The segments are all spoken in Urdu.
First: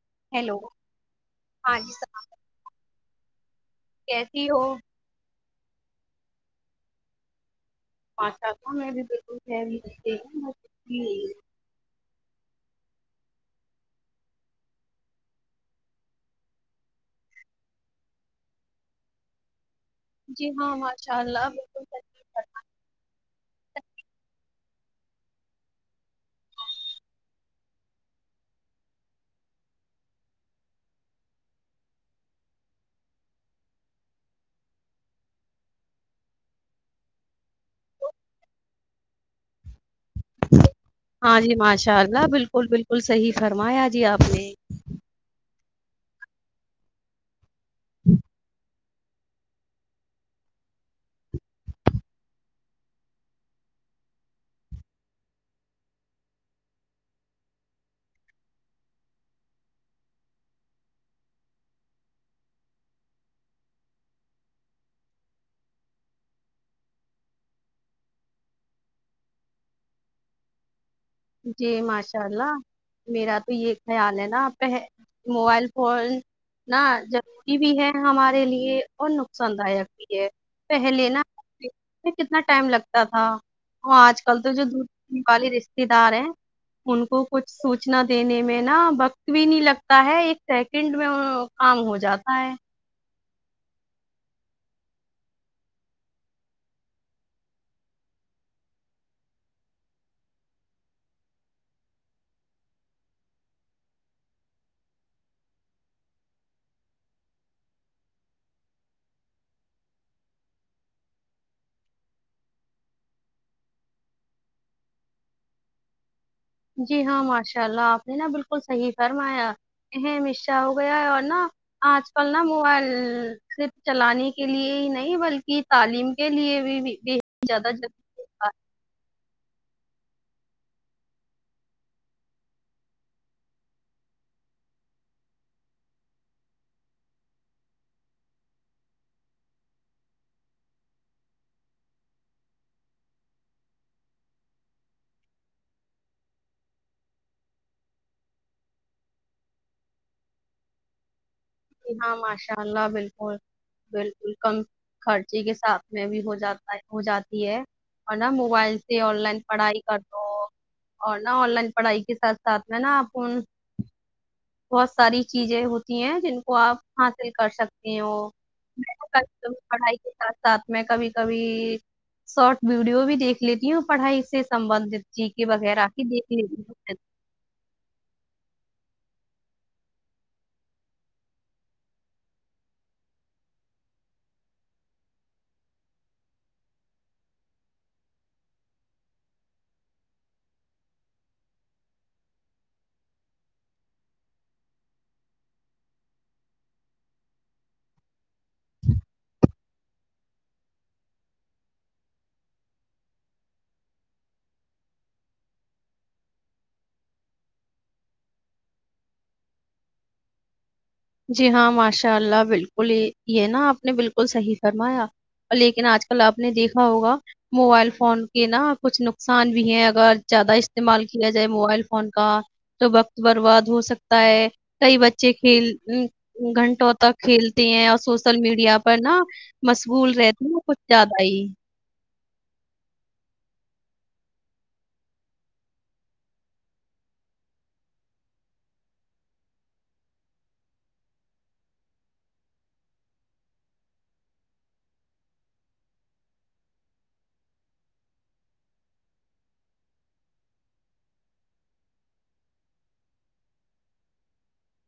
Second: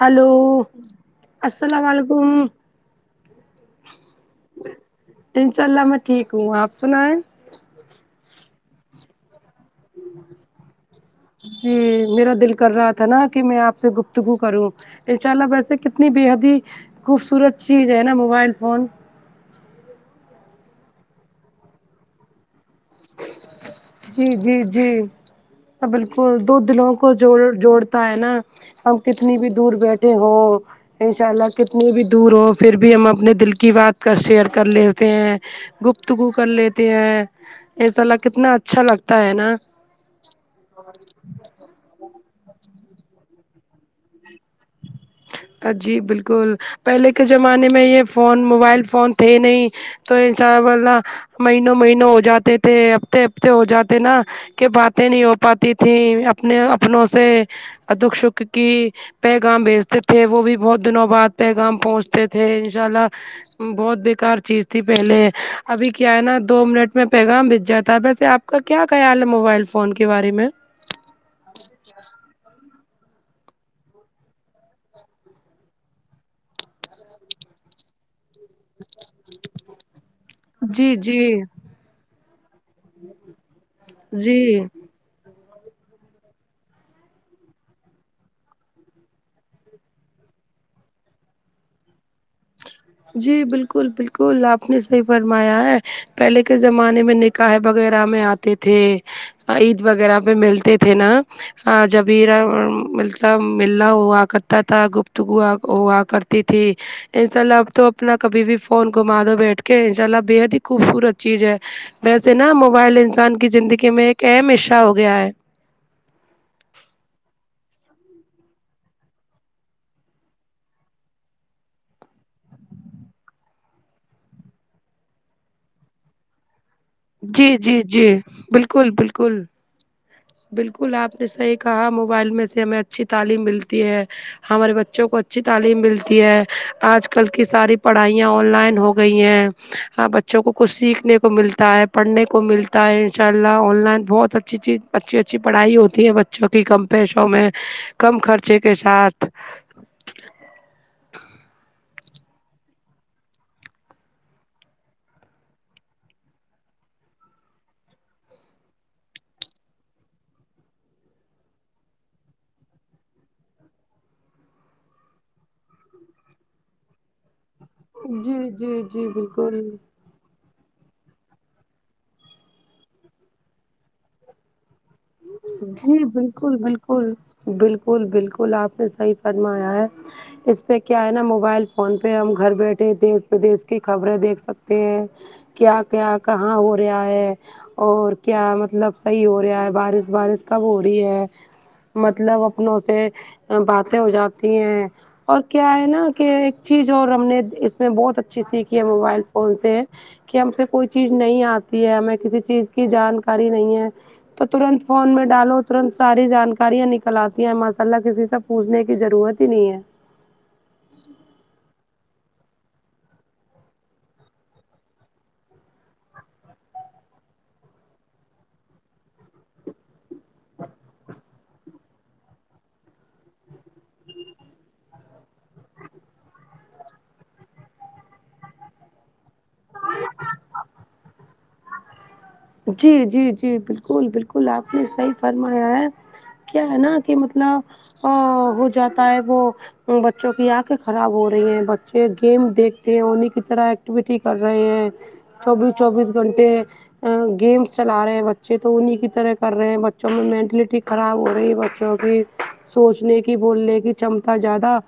ہلو ہیلو ہاں السلام جی صاحب علیکم کیسی ہو انشاء اللہ میں ٹھیک ہوں آپ سنائیں ماشاءاللہ میں بھی بالکل خیریت سے ہوں [unintelligible] ہمم میرا دل کر رہا تھا نا کی میں آپ سے گفتگو کروں ان شاء اللہ ویسے کتنی بے حد ہی خوبصورت چیز ہے نا موبائل فون جی ہاں ماشاء اللہ صحیح۔ جی جی جی بالکل دو دلوں کو جوڑ جوڑتا ہے نا ہم کتنی بھی دور بیٹھے ہو انشاء اللہ کتنی بھی دور ہو پھر بھی ہم اپنے دل کی بات کا شیئر کر لیتے ہیں گفتگو کر لیتے ہیں انشاءاللہ کتنا اچھا لگتا ہے نا ہاں جی ماشاء اللہ بالکل بالکل صحیح فرمایا جی آپ نے آ جی بالکل پہلے کے زمانے میں یے فون موبائل فون تھے نہیں تو ان چاول نہ مہینوں مہینوں ہو جاتے تھے ہفتے ہفتے ہو جاتے نا کہ باتیں نہیں ہو پاتی تھی اپنے اپنوں سے دکھ سکھ کی پیغام بیچ تھے وہ بھی بہت دنوں بعد پیغام پہنچتے تھے انشاء اللہ بہت بیکار چیز تھی پہلے ابھی کیا ہے نا دو منٹ میں پیغام بج جاتا ویسے آپ کا کیا خیال ہے موبائل فون کے بارے میں جی ماشاء اللہ میرا تو یے خیال ہے نا آپ پہے موبائل فون نہ ضروری بھی ہے ہمارے لیے اور نقصان دایک بھی ہے جی پہلے نہ جی کتنا ٹائم لگتا تھا وہ آج کل تو جی جو [unintelligible] والے رشتتے دار ہیں ان کو کچھ سوچنا دینے میں نہ وقت بھی نہیں لگتا ہے ایک سیکنڈ میں کام ہو جاتا ہے جی بالکل بالکل آپ نے صحیح فرمایا ہے پہلے کے زمانے میں نکاح وغیرہ میں آتے تھے عید وغیرہ پے ملتے تھے نا ہاں جبیرا مطلب مل نہ ہوا کرتا تھا گفتگو ہوا کر تی تھی انشاء اللہ اب تو اپنا کبھی بھی فون گھما دو بیٹھکے انشاء اللہ بے حد ہی خوبصورت چیز ہے ویسے نا موبائل انسان کی زندگی میں ایک اہم حصہ ہو گیا ہے جی ہاں ماشاء اللہ آپ نے نا بالکل صحیح فرمایا اہم حصہ ہو گیا ہے اور نا آج کل نا موبائل صرف چلانے کے لیے ہی نہیں بلکی تعلیم کے لیے بھی بھی بے حد جی زیادہ جی جی ضروری ہوتا بالکل بالکل بالکل آپ نے صحیح کہا موبائل میں سے ہمیں اچھی تعلیم ملتی ہے ہمارے بچوں کو اچھی تعلیم ملتی ہے آج کل کی ساری پڑھائیاں آن لائن ہو گئی ہیں ہاں بچوں کو کچھ سیکھنے کو ملتا ہے پڑھنے کو ملتا ہے انشاء اللہ آن لائن بہت اچھی چیز اچھی اچھی پڑھائی ہوتی ہے بچوں کی کم پیسوں میں کم خرچے کے ساتھ جی ہاں ماشاء اللہ بالکل بالکل کم خرچے کے ساتھ میں بھی ہو جاتا ہے ہو جاتی ہے اور نا موبائل سے آن لائن پڑھائی کر لو اور نا آن لائن پڑھائی کے ساتھ ساتھ میں نا آپ ان بہت ساری چیزیں ہوتی ہیں جن کو آپ حاصل کر سکتے تے ہو جی جی جی بالکل [unintelligible] پڑھائی کے ساتھ ساتھ میں کبھی کبھی شارٹ ویڈیو بھی دیکھ لیتی ہوں پڑھائی سے سمبندھت چی کے وغیرہ جی بالکل [unintelligible] بالکل بالکل بالکل آپ نے صحیح فرمایا ہے اس پے کیا ہے نا موبائل فون پے ہم گھر بیٹھے دیش ودیش کی خبریں دیکھ سکتے ہیں کیا کیا کہاں ہو رہا ہے اور کیا مطلب صحیح ہو رہا ہے بارش وبارش کب ہو رہی ہے مطلب اپنوں سے باتیں ہو جاتی ہیں اور کیا ہے نا کہ ایک چیز اور ہم نے اس میں بہت اچھی سیکھی ہے موبائل فون سے کی ہم سے کوئی چیز نہیں آتی ہے ہمیں کسی چیز کی جانکاری نہیں ہے تو ترنت فون میں ڈالو ترنت ساری جانکاریاں نکل آتی ہیں ماشاء اللہ کسی سے پوجنے کی ضرورت ہی نہیں ہے جی ہاں ماشاء اللہ بالکل یے نا آپ نے بالکل صحیح فرمایا اور لیکن آج کل آپ نے دیکھا ہوگا موبائل فون کے نا کچھ نقصان بھی ہے اگر زیادہ استعمال کیا جائے موبائل فون کا تو وقت برباد ہو سکتا ہے کئی بچے کھیل گھنٹوں تک کھیلتے ہیں اور سوشل میڈیا پر نا مشغول رہتے ہے کچھ زیادہ ہی جی جی جی بالکل بالکل آپ نے صحی فرمایا ہے کیا ہے نا کی مطلب ہاں ہو جاتا ہے وہ بچوں کی آنکھیں خراب ہو رہی ہیں بچے گیم دیکھتے ہیں انہی کی طرح ایکٹیویٹی کر رہے ہیں چوبیس چوبیس گھنٹے گیمس چلا رہے ہیں بچے تو انہیں کی طرح کر رہے ہیں بچوں میں مینٹلٹی خراب ہو رہی ہے بچوں نے سوچنے کی بولنے کی چمتا زیادہ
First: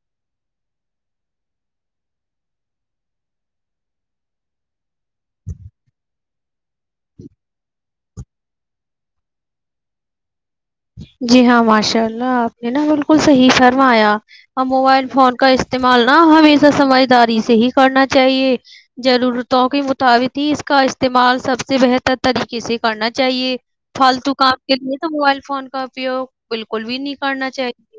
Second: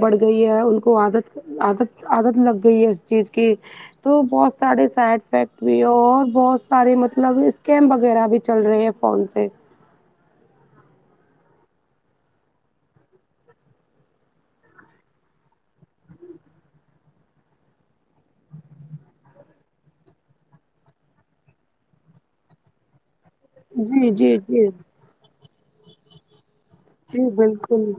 بڑھ گئی ہے ان کو عادت عادت عادت لگ گئی ہے اس چیز کی تو بہت سارے سائڈ افیکٹ بھی ہے اور بہت سارے مطلب اسکیم وغیرہ بھی چل رہے ہے فون سے جی ہاں ماشاء اللہ آپ نے نا بالکل صحیح فرمایا موبائل فون کا استعمال نا ہمیشہ سمجھداری سے ہی کرنا چاہیے ضرورتوں کے مطابق ہی اس کا استعمال سب سے بہتر طریقے سے کرنا چاہیے جی فالتو جی کام جی کے لیے تو موبائل فون کا اپیوگ بالکل بھی نہیں جی کرنا بالکل چاہیے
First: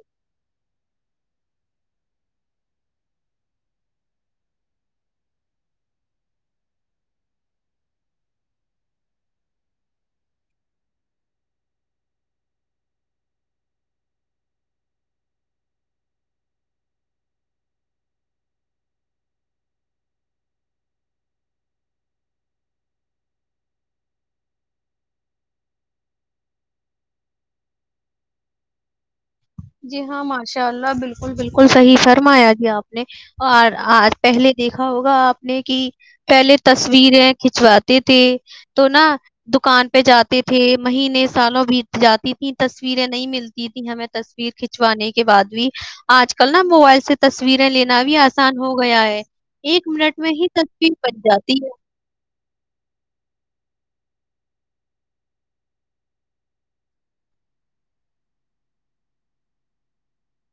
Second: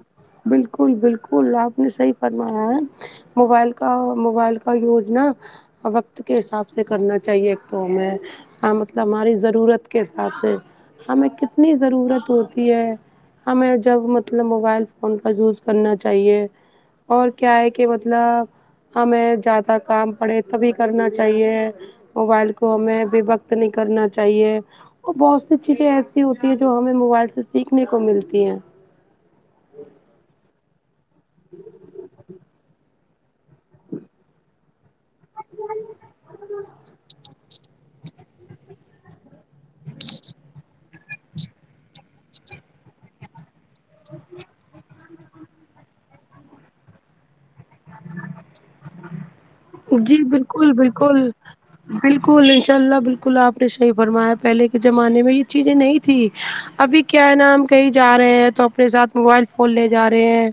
بالکل بالکل آپ نے صحیح فرمایا ہے موبائل کا موبائل کا یوز نہ وقت کے حساب سے کرنا چاہیے ایک تو ہمیں ہاں مطلب ہماری ضرورت کے حساب سے ہمیں کتنی ضرورت ہوتی ہے ہمیں جب مطلب موبائل فون کا یوز کرنا چاہیے اور کیا ہے کی مطلب ہمیں زیادہ کام پڑے تبھی کرنا چاہیے موبائل کو ہمیں بے وقت نہیں کرنا چاہیے اور بہت سی چیزیں ایسی ہوتی ہیں جو ہمیں موبائل سے سیکھنے کو ملتی ہیں جی ہاں ماشاء اللہ بالکل بالکل صحیح فرمایا جی آپ نے اور آج پہلے دیکھا ہوگا آپ نے کی پہلے تصویریں کھنچواتے تھے تو نا دکان پے جاتے تھے مہینے سالوں بیت جاتی تھی تصویریں نہیں مل تی تھی ہمیں تصویر کھنچوانے کے بعد بھی آج کل نا موبائل سے تصویریں لینا بھی آسان ہو گیا ہے ایک منٹ جی میں ہی بالکل تصویر بن بالکل جاتی ہے بالکل انشاء اللہ بالکل آپ نے صحیح فرمایا پہلے کے زمانے میں یے چیزیں نہیں تھی ابھی کیا ہے نا ہم کہیں جا رہے ہیں تو اپنے ساتھ موبائل فون لے جا رہے ہیں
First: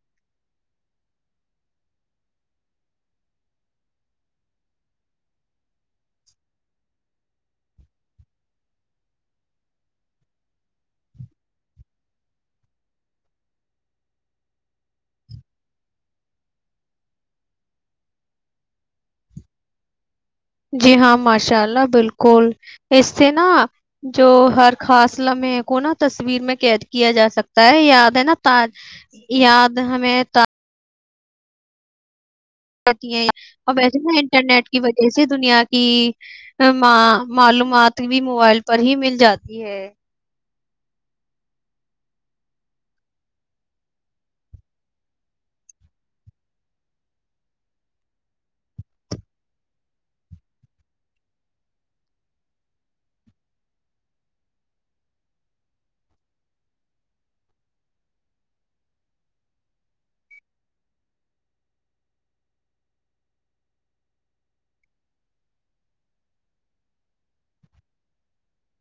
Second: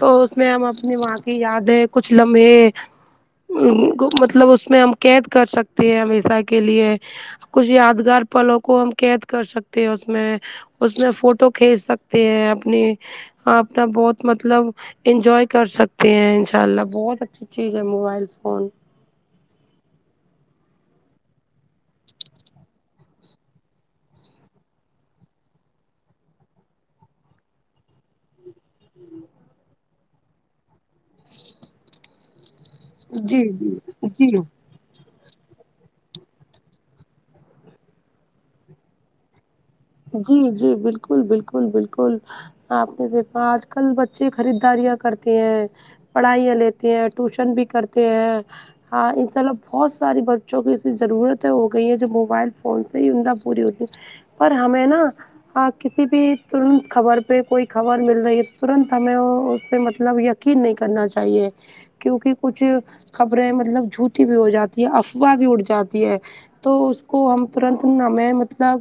تو اس میں ہم اپنی ماں کی یادیں کچھ لمحے مطلب اس میں ہم قید کر سکتے ہیں ہمیشہ کے لیے کچھ یادگار پلوں کو ہم قید کر سکتے ہیں اس میں اس میں فوٹو کھینچ سکتے ہیں اپنی اپنا بہت مطلب انجوائ کر سکتے ہیں ان شاء اللہ بہت اچھی چیز ہے موبائل فون جی ہاں ماشاء اللہ بالکل اس سے نا جو ہر خاص لمحے کو نا تصویر میں قید کیا جا سکتا ہے یاد ہے نا [unintelligible] یاد ہمیں تا رہتی ہیں جی اور ویسے نا جی جی انٹرنیٹ کی وجہ سے دنیا کی تمام معلومات بھی موبائل پر ہی مل جاتی ہے جی جی بالکل بالکل بالکل آپ نے دیھکا آج کل بچے خریداریاں کرتے ہیں پڑھائیاں لیتے ہیں ٹیوشن بھی کرتے ہیں ہاں انشاء اللہ بہت ساری بچوں کی ایسی ضرورتیں ہو گئی ہیں جو موبائل فون سے ہی اندا پوری ہوتی پر ہمیں نا ہاں کسی بھی ترنت خبر پے کوئی خبر مل رہی ہے ترنت ہمیں وہ اس پے مطلب یق قین نہیں کرنا چاہیے کیونکی کچھ خبریں مطلب جھوٹی بھی ہو جاتی ہے افواہ بھی اڑ جاتی ہے تو اس کو ہم ترنت ہمیں مطلب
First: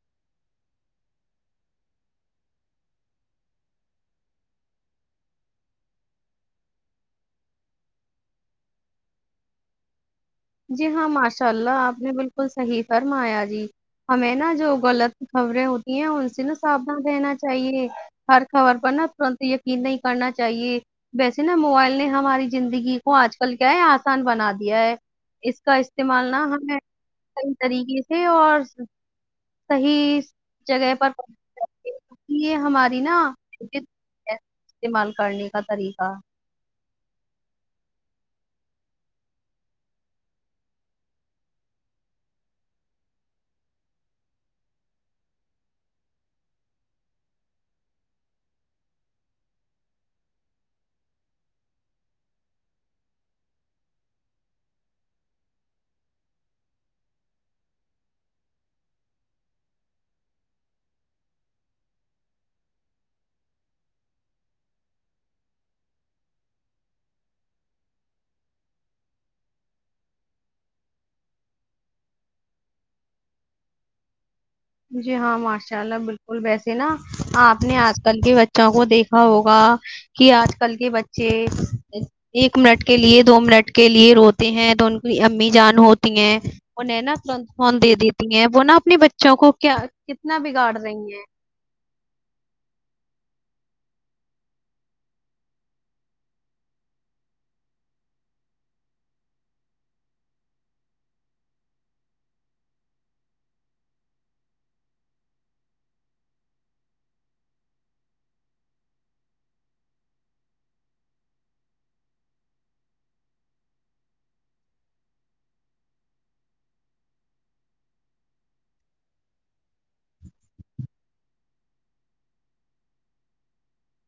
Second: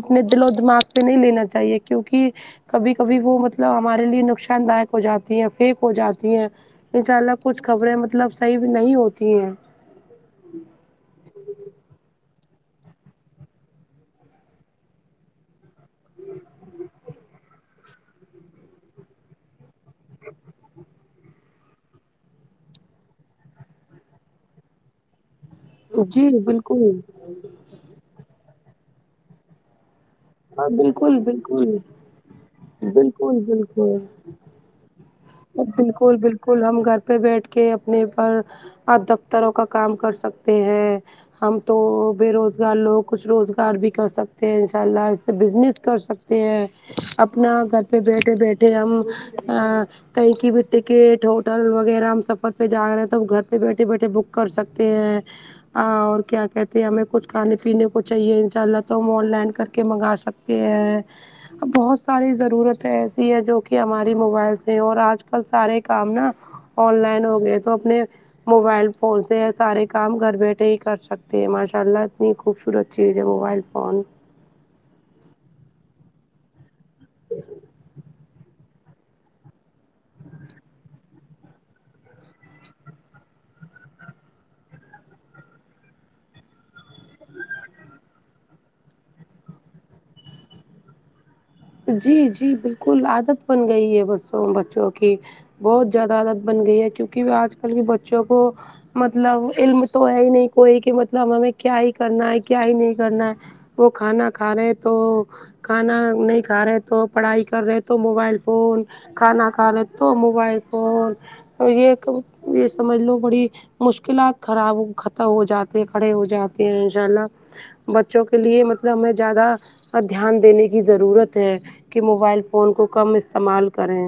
اپنے دل و دماغ پے نہیں لینا چاہیے کیونکی کبھی کبھی وہ مطلب ہمارے لیے نقصان دائک ہو جاتی ہیں فیک ہو جاتی ہیں ان شاء اللہ کچھ خبریں مطلب صحیح بھی نہیں ہوتی ہیں جی ہاں ماشاء اللہ آپ نے بالکل صحیح فرمایا جی ہمیں نا جو غلط خبریں ہوتی ہیں ان سے نا سافدھان رہنا چاہیے ہر خبر پر نا ترنت یقین نہیں کرنا چاہیے ویسے نا موبائل نے ہماری زندگی کو آج کل کیا ہے آسان بنا دیا ہے اس کا جی استعمال نہ ہمیں بالکل صحیح طریقے سے اور صحیح ہاں جگہ پر بالکل کرنا بالکل چاہیے۔ یہ ہماری نا بالکل بالکل استعمال کرنے کا بالکل طریقہ بالکل کل ہم گھر پہ بیٹھ کے اپنے پر دفتروں کا کام کر سکتے ہیں ہم تو بے روزگار لوگ کچھ روزگار بھی کر سکتے ہیں ان شاء اللہ بزنس کر سکتے ہیں اپنا گھر پہ بیٹھے بیٹھے ہم کہیں کی بھی ٹکٹ ہوٹل وغیرہ ہم سفر پہ جا رہے ہیں تو ہم گھر پہ بیٹھے بیٹھے بک کر سکتے ہیں ہ اور کیا کہتے ہیں ہمیں کچھ کھان پینے کو چاہیے انشاء اللہ تو ہم آن لائن کر کے منگا سکتے [unintelligible] ا بہت ساری ضرورت ایسی ہے جو کہ ہماری موبائل سے ہے اور آج کل سارے کام نا آن لائن ہو گئے تو اپنے موبائل فون سے سارے کام گھر بیٹھے ہی کر سکتے ہیں ماشاء اللہ اتنی خوبصورت چیزیں موبائل فون جی ہاں ماشاء اللہ بالکل ویسے نا آپ نے آج کل کے بچوں کو دیکھا ہوگا کہ آج کل کے بچے ایک منٹ کے لیے دو منٹ کے لیے روتے ہیں تو ان کی امی جان ہوتی ہیں انہیں نا فون دے دیتی ہیں وہ نا اپنے بچوں کو کیا کتنا بگاڑ رہی ہیں جی جی بالکل عادت بن گئی ہے بسوں بچوں کی بہت زیادہ عادت بن گئی ہے کیونکہ آج کل کے بچوں کو مطلب علم تو ہے ہی نہیں کوئی کہ مطلب ہمیں کیا ہی کرنا ہے کیا ہی نہیں کرنا ہے وہ کھانا کھا رہے تو کھانا نہیں ک جا رہے تو پڑھائی کر رہے تو موبائل فون کھانا کھا رہے تو موبائل فون اور یہ ک یہ سمجھ لو بڑی مشکلات خراب ختم ہو جاتے کھڑے ہو جاتے ہیں انشاء اللہ بچوں کے لیے مطلب ہمیں زیادہ دھیان دینے کی ضرورت کہ موبائل فون کو کم استعمال کریں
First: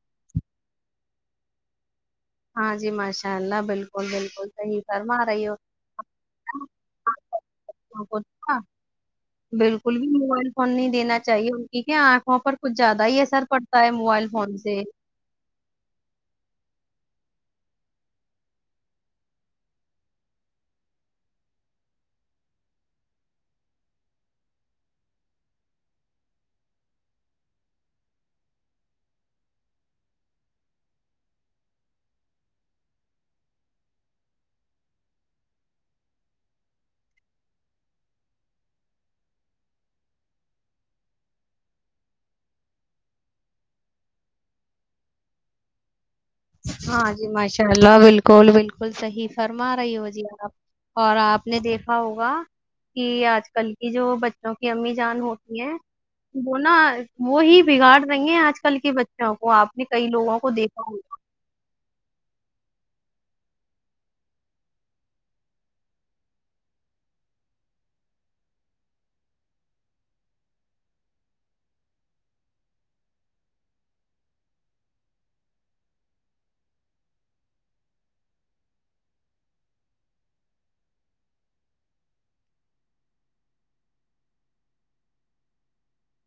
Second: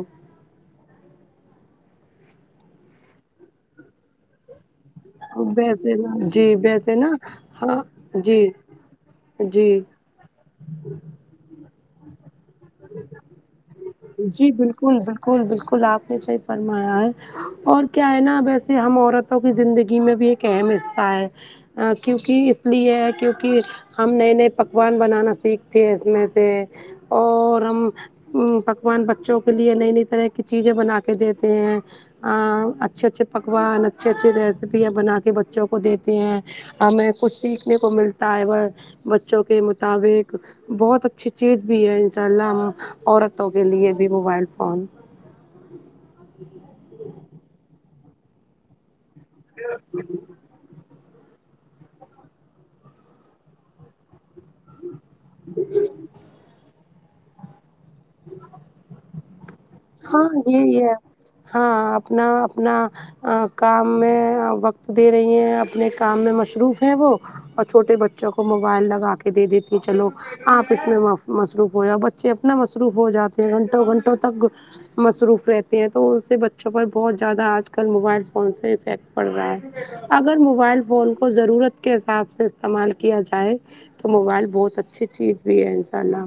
ہاں جی ماشاء اللہ بالکل بالکل صحیح فرما رہی ہو ویسے نا جی ویسے نا ہاں بچوں کو جی نا جی بالکل موبائل فون نہیں دینا چاہیے ان کی کہ آنکھوں پر کچھ زیادہ ہی اثر پڑتا ہے موبائل فون سے اسکل بالکل آپ نے صحی فرمایا ہے اور کیا ہے نا ویسے ہم عورتوں کی زندگی میں بھی ایک اہم حصہ ہے کیونکہ اس لیے کیونکہ ہم نئے نئے پکوان بنانا سیکھتے ہیں اس میں سے اور ہم امم پکوان بچوں کے لیے نئی نئی طرح کی چیزیں بنا کے دیتے ہیں ا اچھے اچھے پکوان اچھے اچھے ریسپیاں بنا کے بچوں کو دیتے ہیں ہمیں کچھ سیکھنے کو ملتا ہے وہ بچوں کے مطابق بہت اچھی چیز بھی ہے ان شاء اللہ اور کے لیے بھی موبائل فون ہاں جی ماشاء اللہ بالکل بالکل صحیح فرما رہی ہو جی آپ اور آپ نے دیکھا ہوگا کہ آج کل کی جو بچ کیوںک امی جان ہوتی ہیں وہ نا وہ ہی بگاڑ رہی ہیں آج کل کے بچوں کو آپ نے کئی ہاں لوگوں کو یہ یہ دیکھا ہو ہاں اپنا اپنا کام میں وقت دے رہی ہیں اپنے کام میں مصروف ہے وہ اور چھوٹے بچوں کو موبائل لگا کے دے دیتی ہے چلو آپ اس میں مصروف ہو ج بچے اپنا مصروف ہو جاتے ہیں گھنٹوں گھنٹوں تک مصروف رہتے ہیں تو اس سے بچوں پر بہت زیادہ آج کل موبائل فون سے افیکٹ پڑ رہا ہے اگر موبائل فون کو ضرورت کے حساب سے استعمال کیا جائے تو موبائل بہت اچھی چیز بھی ہے انساء اللہ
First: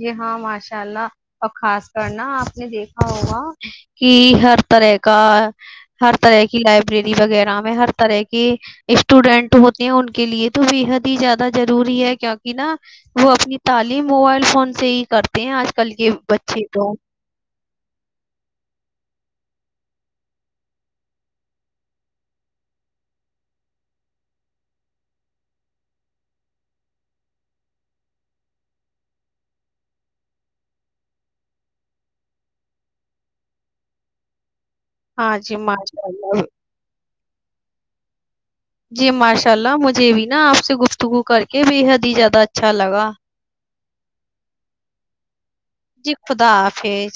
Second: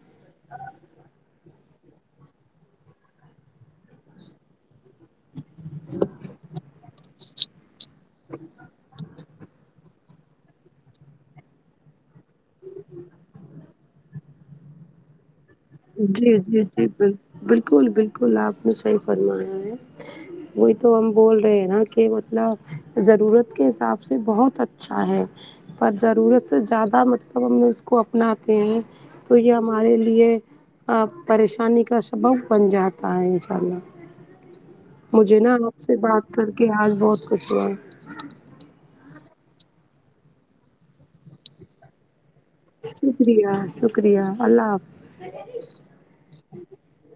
جی ہاں ماشاء اللہ اور خاص کرنا آپ نے دیکھا ہوگا کہ ہر طرح کا ہر طرح کی لائبریری وغیرہ میں ہر طرح کے اسٹوڈینٹ ہو ان کے لیے تو بے حد ہی زیادہ ضروری ہے کیونکی نا وہ اپنی تعلیم موبائل فون سے ہی کرتے ہیں آج کل کے جی جی بچے جی تو بال بالکل بالکل آپ نے صحی فرمایا ہے وہی تو ہم بول رہے ہیں نا کہ مطلب ضرورت کے حساب سے بہت اچھا ہے پر ضرورت سے زیادہ مطلب ہم اس کو اپناتے ہیں تو یہ ہمارے لیے پریشانی کا سبب بن جاتا ہے انشاء اللہ ہاں مجھے نا جی آپ سے ماشاء بات اللہ کر کے آج بہت کچ ہوا جی ماشاء اللہ مجھے بھی نا آپ سے گفتگو کر کے بے حد ہی زیادہ اچا شکریہ شکریہ اللہ حافظ جی خدا حافظ